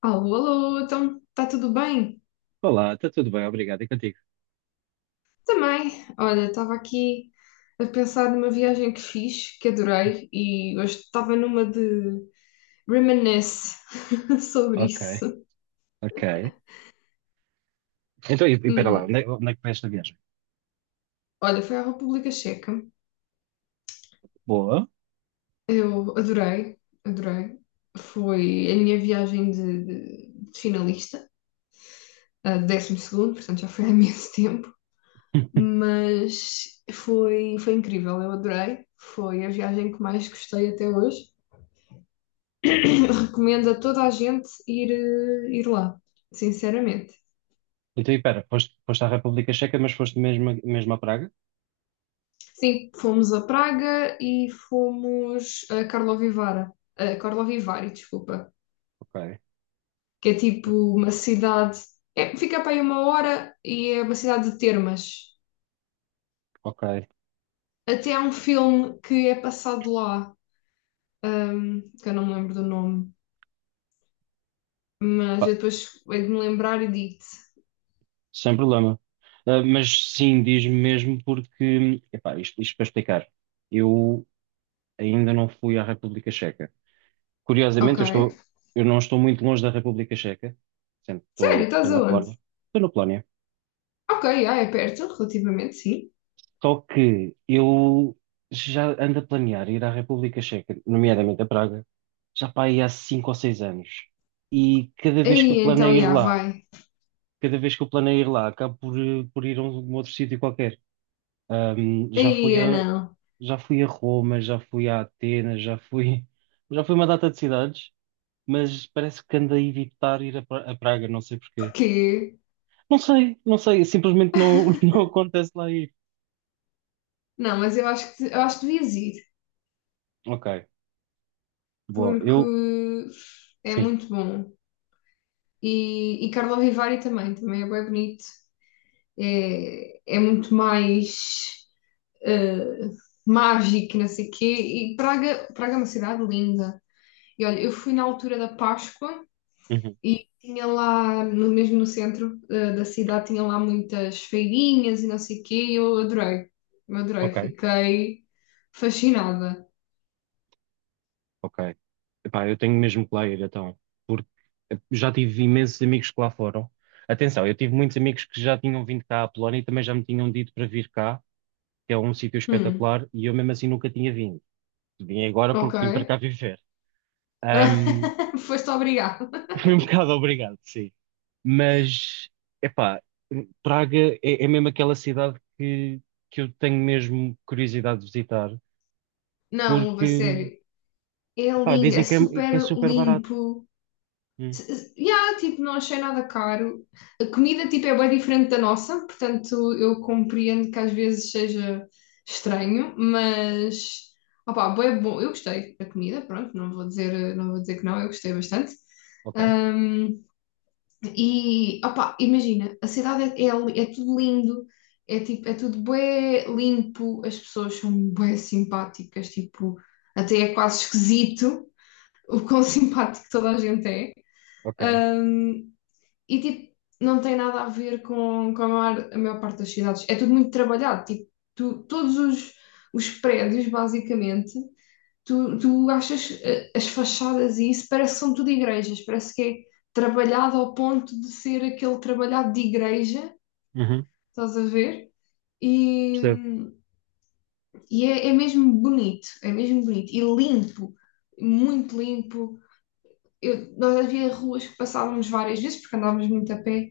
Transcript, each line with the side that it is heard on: left: Alô, alô, então está tudo bem?
right: Olá, está tudo bem, obrigado. E contigo?
left: Também. Olha, estava aqui a pensar numa viagem que fiz, que adorei, e hoje estava numa de reminisce sobre
right: Ok,
left: isso.
right: ok. Então, e pera lá,
left: Hum,
right: onde é que foi esta viagem?
left: olha, foi à República Checa.
right: Boa.
left: Eu adorei, adorei. Foi a minha viagem de finalista, a décimo segundo, portanto já foi há imenso tempo, mas foi incrível, eu adorei. Foi a viagem que mais gostei até hoje. Recomendo a toda a gente ir, ir lá, sinceramente.
right: Então, e pera, foste à República Checa, mas foste mesmo, mesmo a Praga?
left: Sim, fomos a Praga e fomos a Karlovy Vary, desculpa,
right: Ok,
left: que é tipo uma cidade, é, fica para aí uma hora e é uma cidade de termas.
right: ok.
left: Até há um filme que é passado lá, que eu não me lembro do nome,
right: Pá,
left: mas eu depois hei de me lembrar e digo-te.
right: sem problema. Ah, mas sim, diz-me mesmo porque, epá, isto para explicar, eu ainda não fui à República Checa.
left: Ok.
right: Curiosamente, eu não estou muito longe da República Checa, sempre
left: Sério,
right: estou,
left: estás
right: estou na
left: aonde?
right: Polónia. Estou na Polónia.
left: Ok, ah, é perto, relativamente, sim.
right: Só que eu já ando a planear ir à República Checa, nomeadamente a Praga, já para aí há 5 ou 6 anos. E
left: Aí então, já vai.
right: cada vez que eu planeio ir lá, acabo por, por ir a um outro sítio qualquer. Ahm, já fui
left: Aí
right: a,
left: não.
right: já fui a Roma, já fui a Atenas, já fui, já fui a uma data de cidades, mas parece que ando a evitar ir a Praga, não sei porquê.
left: Porque.
right: Não sei, simplesmente não, não acontece lá ir.
left: Não, mas eu acho que devias ir,
right: Ok, boa,
left: porque é
right: sim.
left: muito bom. E Carlo Vivari também, também é bem bonito. É, é muito mais eh, mágico, não sei o quê. E Praga, Praga é uma cidade linda. E olha, eu fui na altura da Páscoa
right: Uhum.
left: e tinha lá, no, mesmo no centro da cidade, tinha lá muitas feirinhas e não sei o quê. E eu adorei,
right: Ok.
left: fiquei fascinada.
right: Ok. Epá, eu tenho mesmo que lá ir então, porque já tive imensos amigos que lá foram. Atenção, eu tive muitos amigos que já tinham vindo cá à Polónia e também já me tinham dito para vir cá, que é um sítio
left: Hum,
right: espetacular, e eu mesmo assim nunca tinha vindo. Vim agora
left: ok.
right: porque vim para cá viver. Ahm,
left: Foste obrigado.
right: fui um bocado obrigado, sim. Mas, epá, Praga é mesmo aquela cidade que eu tenho mesmo curiosidade de visitar,
left: Não, uva,
right: porque,
left: sério. É
right: epá,
left: lindo, é
right: dizem que é
left: super
right: super barato.
left: limpo.
right: Hum,
left: Yeah, tipo, não achei nada caro. A comida, tipo, é bem diferente da nossa, portanto, eu compreendo que às vezes seja estranho, mas, opá, bué bom. Eu gostei da comida, pronto, não vou dizer, não vou dizer que não, eu gostei bastante.
right: ok,
left: E, opá, imagina, a cidade é tudo lindo, é, tipo, é tudo bué limpo, as pessoas são bué simpáticas, tipo, até é quase esquisito o quão simpático toda a gente é.
right: ok.
left: Ahm, e, tipo, não tem nada a ver com a maior parte das cidades. É tudo muito trabalhado, tipo, todos os prédios, basicamente, tu achas as fachadas e isso parece que são tudo igrejas, parece que é trabalhado ao ponto de ser aquele trabalhado de igreja,
right: Uhum.
left: estás a ver? E,
right: Percebo,
left: e é, é mesmo bonito e limpo, muito limpo. Nós havia ruas que passávamos várias vezes porque andávamos muito a pé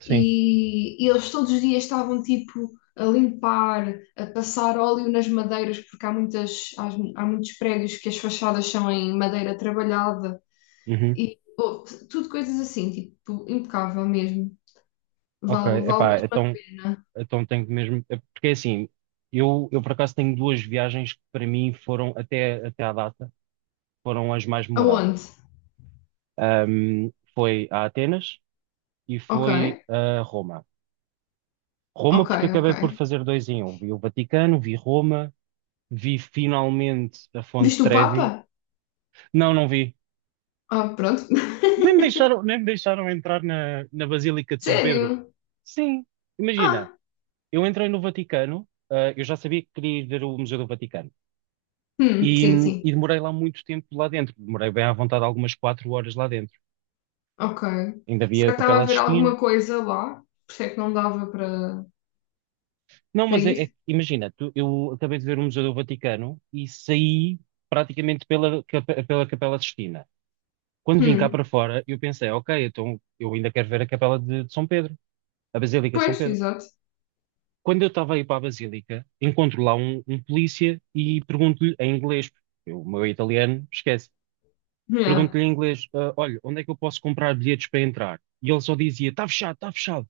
right: sim.
left: e eles todos os dias estavam tipo a limpar, a passar óleo nas madeiras, porque há muitos prédios que as fachadas são em madeira trabalhada.
right: Uhum.
left: E pô, tudo coisas assim, tipo, impecável mesmo.
right: Ok,
left: Vale, vale
right: epá,
left: mesmo a
right: então,
left: pena.
right: então tenho que mesmo. É porque é assim, eu por acaso tenho duas viagens que para mim foram, até à data, foram as mais memoráveis.
left: Aonde?
right: Foi a Atenas e
left: Ok,
right: foi a Roma. Roma,
left: ok,
right: porque
left: ok.
right: acabei por fazer dois em um. Vi o Vaticano, vi Roma, vi finalmente a Fonte
left: Viste o
right: Trevi.
left: Papa?
right: Não, não vi.
left: Ah, pronto.
right: Nem me deixaram entrar na Basílica de São Pedro.
left: Sério?
right: Sim, imagina.
left: Ah,
right: Eu entrei no Vaticano, eu já sabia que queria ir ver o Museu do Vaticano. E,
left: sim,
right: e
left: sim.
right: demorei lá muito tempo lá dentro. Demorei bem à vontade algumas 4 horas lá dentro.
left: Ok.
right: Ainda
left: Será
right: havia a
left: que estava
right: Capela
left: a ver
right: Sistina.
left: alguma coisa lá? Por isso é que não dava
right: Não,
left: para
right: mas
left: ir?
right: imagina, eu acabei de ver o Museu do Vaticano e saí praticamente pela Capela Sistina. Quando vim cá
left: Hum,
right: para fora, eu pensei, ok, então eu ainda quero ver a Capela de São Pedro, a Basílica de São
left: pois,
right: Pedro.
left: exato.
right: Quando eu estava a ir para a Basílica, encontro lá um polícia e pergunto-lhe em inglês, porque o meu italiano esquece.
left: Yeah.
right: Pergunto-lhe em inglês, "Ah, olha, onde é que eu posso comprar bilhetes para entrar?" E ele só dizia, está fechado, está fechado.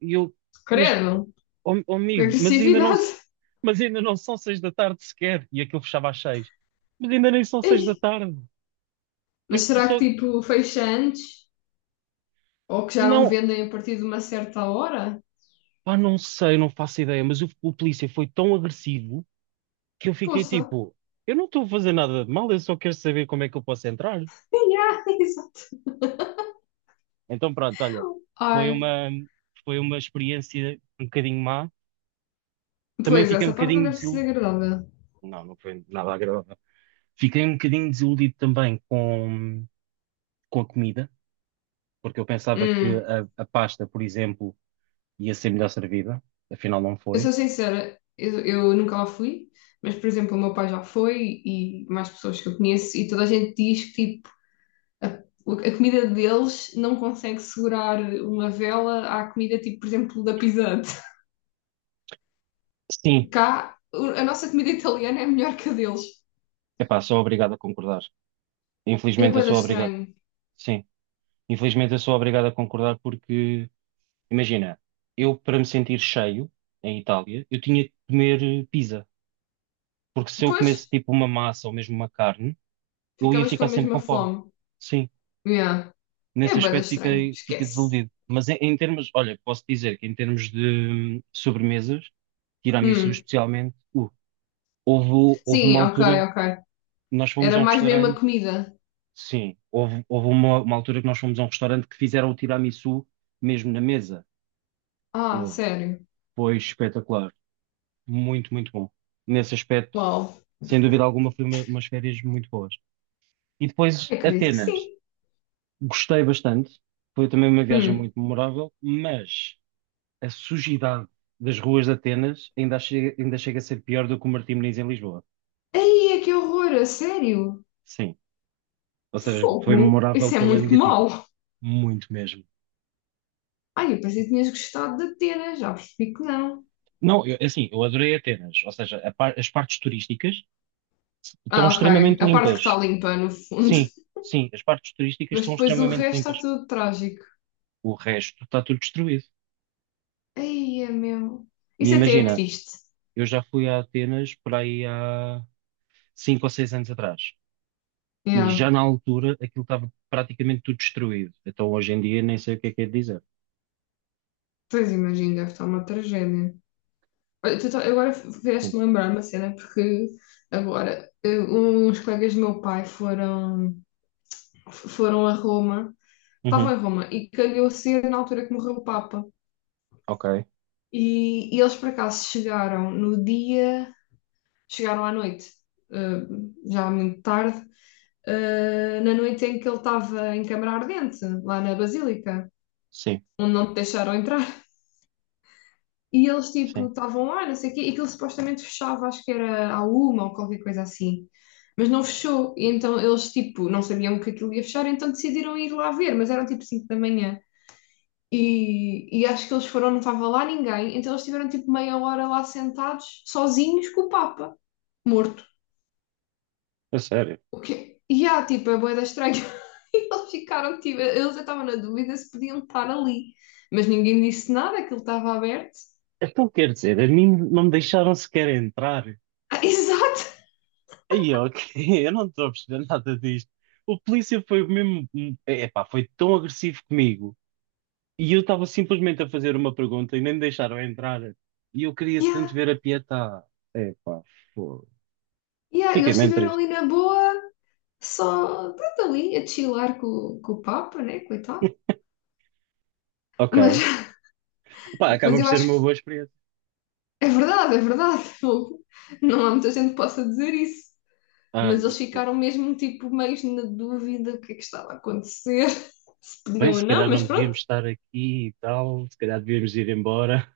right: E eu, mas,
left: Credo,
right: ó ó,
left: que
right: amigo, mas ainda não,
left: agressividade.
right: mas ainda não são 6 da tarde sequer. E aquilo fechava às 6. Mas ainda nem são seis da
left: Ei,
right: tarde.
left: mas
right: Eu
left: será
right: só,
left: que tipo fecha antes? Ou que já não
right: não,
left: vendem a partir de uma certa hora?
right: pá, não sei, não faço ideia, mas o polícia foi tão agressivo que eu fiquei
left: Poça.
right: tipo, eu não estou a fazer nada de mal, eu só quero saber como é que eu posso entrar.
left: Yeah, exato.
right: Então pronto, olha, foi
left: Ai,
right: uma, foi uma experiência um bocadinho má. Também
left: pois,
right: fiquei um
left: essa parte não
right: bocadinho
left: deve ter
right: desiludido.
left: sido agradável.
right: Não, não foi nada agradável. Fiquei um bocadinho desiludido também com a comida, porque eu pensava que
left: Hum,
right: a pasta, por exemplo, ia ser melhor servida. Afinal, não
left: eu
right: foi.
left: sou sincera, eu nunca lá fui, mas, por exemplo, o meu pai já foi e mais pessoas que eu conheço, e toda a gente diz que, tipo, a comida deles não consegue segurar uma vela à comida, tipo, por exemplo, da Pizzante.
right: Sim,
left: Cá, a nossa comida italiana é melhor que a deles.
right: epá, sou obrigado a concordar.
left: É
right: Infelizmente, eu
left: bué da
right: sou obrigado.
left: estranho.
right: Sim, infelizmente, eu sou obrigado a concordar porque, imagina, eu para me sentir cheio em Itália, eu tinha que comer pizza. Porque se eu
left: Pois,
right: comesse tipo uma massa ou mesmo uma carne, eu ia
left: ficavas com
right: ficar
left: a
right: sempre
left: mesma
right: com fome.
left: fome.
right: Sim,
left: Yeah. É
right: nesse
left: bué da
right: aspecto
left: estranho,
right: fiquei
left: esquece.
right: desiludido. Mas em termos, olha, posso dizer que em termos de sobremesas, tiramisu
left: Hum,
right: especialmente, houve uma
left: sim, ok,
right: altura,
left: ok.
right: nós fomos
left: Era
right: a um
left: mais mesmo a
right: restaurante,
left: comida.
right: sim, houve uma altura que nós fomos a um restaurante que fizeram o tiramisu mesmo na mesa.
left: Ah,
right: Houve.
left: sério?
right: Foi espetacular. Muito, muito bom. Nesse aspecto,
left: Uau.
right: sem dúvida alguma, foi umas férias muito boas. E depois,
left: Ai, acredito que
right: Atenas.
left: sim.
right: Gostei bastante. Foi também uma viagem
left: Hum.
right: muito memorável, mas a sujidade das ruas de Atenas ainda chega a ser pior do que o Martim Moniz em Lisboa.
left: Ai, que horror, a sério?
right: Sim. Ou seja, foi
left: Fogo.
right: memorável
left: Isso é
right: pela
left: muito
right: negativa.
left: mau.
right: Muito mesmo.
left: Ai, eu pensei que tinhas gostado da Atena, já percebi que não.
right: Não, é assim, eu adorei Atenas. Ou seja, as partes turísticas estão
left: Ah, ok.
right: extremamente
left: A parte que
right: limpas.
left: está limpa, no fundo.
right: Sim, sim, as partes turísticas
left: Mas
right: estão
left: depois o
right: extremamente
left: resto está
right: limpas.
left: tudo trágico.
right: O resto está tudo destruído.
left: Ai, é meu.
right: E
left: Isso até é
right: imagina,
left: triste.
right: eu já fui a Atenas por aí há 5 ou 6 anos atrás. E
left: Yeah.
right: já na altura aquilo estava praticamente tudo destruído. Então hoje em dia nem sei o que é de dizer.
left: Pois imagino, deve estar uma tragédia. Olha, agora
right: Sim.
left: vieste-me lembrar uma cena, porque agora uns colegas do meu pai foram, foram a Roma. Estava
right: Uhum.
left: em Roma e calhou ser na altura que morreu o Papa.
right: Ok.
left: E eles por acaso chegaram no dia, chegaram à noite, eh, já muito tarde, na noite em que ele estava em câmara ardente, lá na Basílica,
right: Sim,
left: onde não te deixaram entrar. E eles tipo
right: sim.
left: estavam lá, não sei o quê, e aquilo supostamente fechava, acho que era à uma ou qualquer coisa assim. Mas não fechou, e então eles tipo não sabiam que aquilo ia fechar, então decidiram ir lá ver, mas eram tipo 5 da manhã. E acho que eles foram, não estava lá ninguém, então eles tiveram tipo meia hora lá sentados, sozinhos, com o Papa, morto.
right: A sério.
left: O quê? E há, tipo, é bué da estranho. E eles ficaram, tipo, eles estavam na dúvida se podiam estar ali. Mas ninguém disse nada, aquilo estava aberto.
right: Então quer dizer, a mim não me deixaram sequer entrar.
left: Ah, exato!
right: Aí, ok, eu não estou a perceber nada disto. O polícia foi mesmo, epá, foi tão agressivo comigo. E eu estava simplesmente a fazer uma pergunta e nem me deixaram entrar. E eu queria tanto
left: Yeah,
right: ver a Pietá. Epá, fogo.
left: yeah.
right: Fiquei
left: Eles
right: mesmo
left: estiveram
right: triste.
left: ali na boa, só, pronto, ali, a chilar com o Papa, né, coitado. Mas,
right: Ok. Epá, acaba
left: mas
right: por
left: eu
right: ser
left: acho
right: uma
left: que
right: boa experiência.
left: é verdade, é verdade. Não há muita gente que possa dizer isso. Mas eles
right: Ai,
left: ficaram mesmo tipo meio na dúvida o que é que estava a acontecer, se
right: bem,
left: podiam ou
right: se
left: não,
right: calhar
left: mas
right: não
left: pronto.
right: devíamos estar aqui e tal, se calhar devíamos ir embora.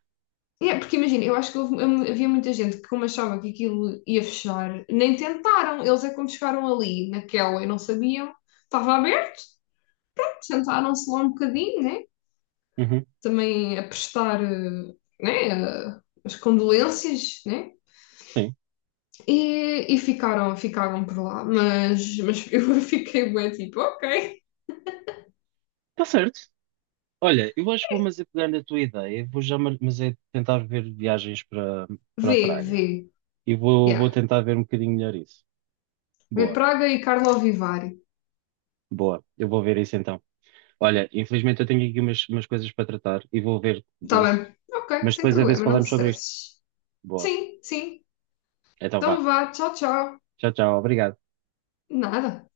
left: É, porque imagina, eu acho que havia muita gente que, como achava que aquilo ia fechar, nem tentaram. Eles é como chegaram ali naquela e não sabiam. Estava aberto, sentaram-se lá um bocadinho, né?
right: Uhum,
left: Também a prestar, né? As condolências, né?
right: sim,
left: E ficaram, ficaram por lá. Mas eu fiquei bem tipo, ok,
right: está certo. Olha, eu acho que vou, mas é pegar na tua ideia, vou já, mas é tentar ver viagens para
left: vê,
right: Praga
left: vê.
right: e vou
left: Yeah.
right: tentar ver um bocadinho melhor isso.
left: Ver
right: Boa,
left: Praga e Carlo Vivari.
right: boa, eu vou ver isso então. Olha, infelizmente eu tenho aqui umas coisas para tratar e vou ver
left: Tá
right: disso,
left: bem. Ok,
right: mas
left: sem
right: depois a ver se
left: problema, não te
right: falamos sobre isto.
left: stresses.
right: Boa,
left: Sim, sim.
right: então
left: Então
right: vá.
left: vá, tchau, tchau.
right: Tchau, tchau, obrigado.
left: Nada.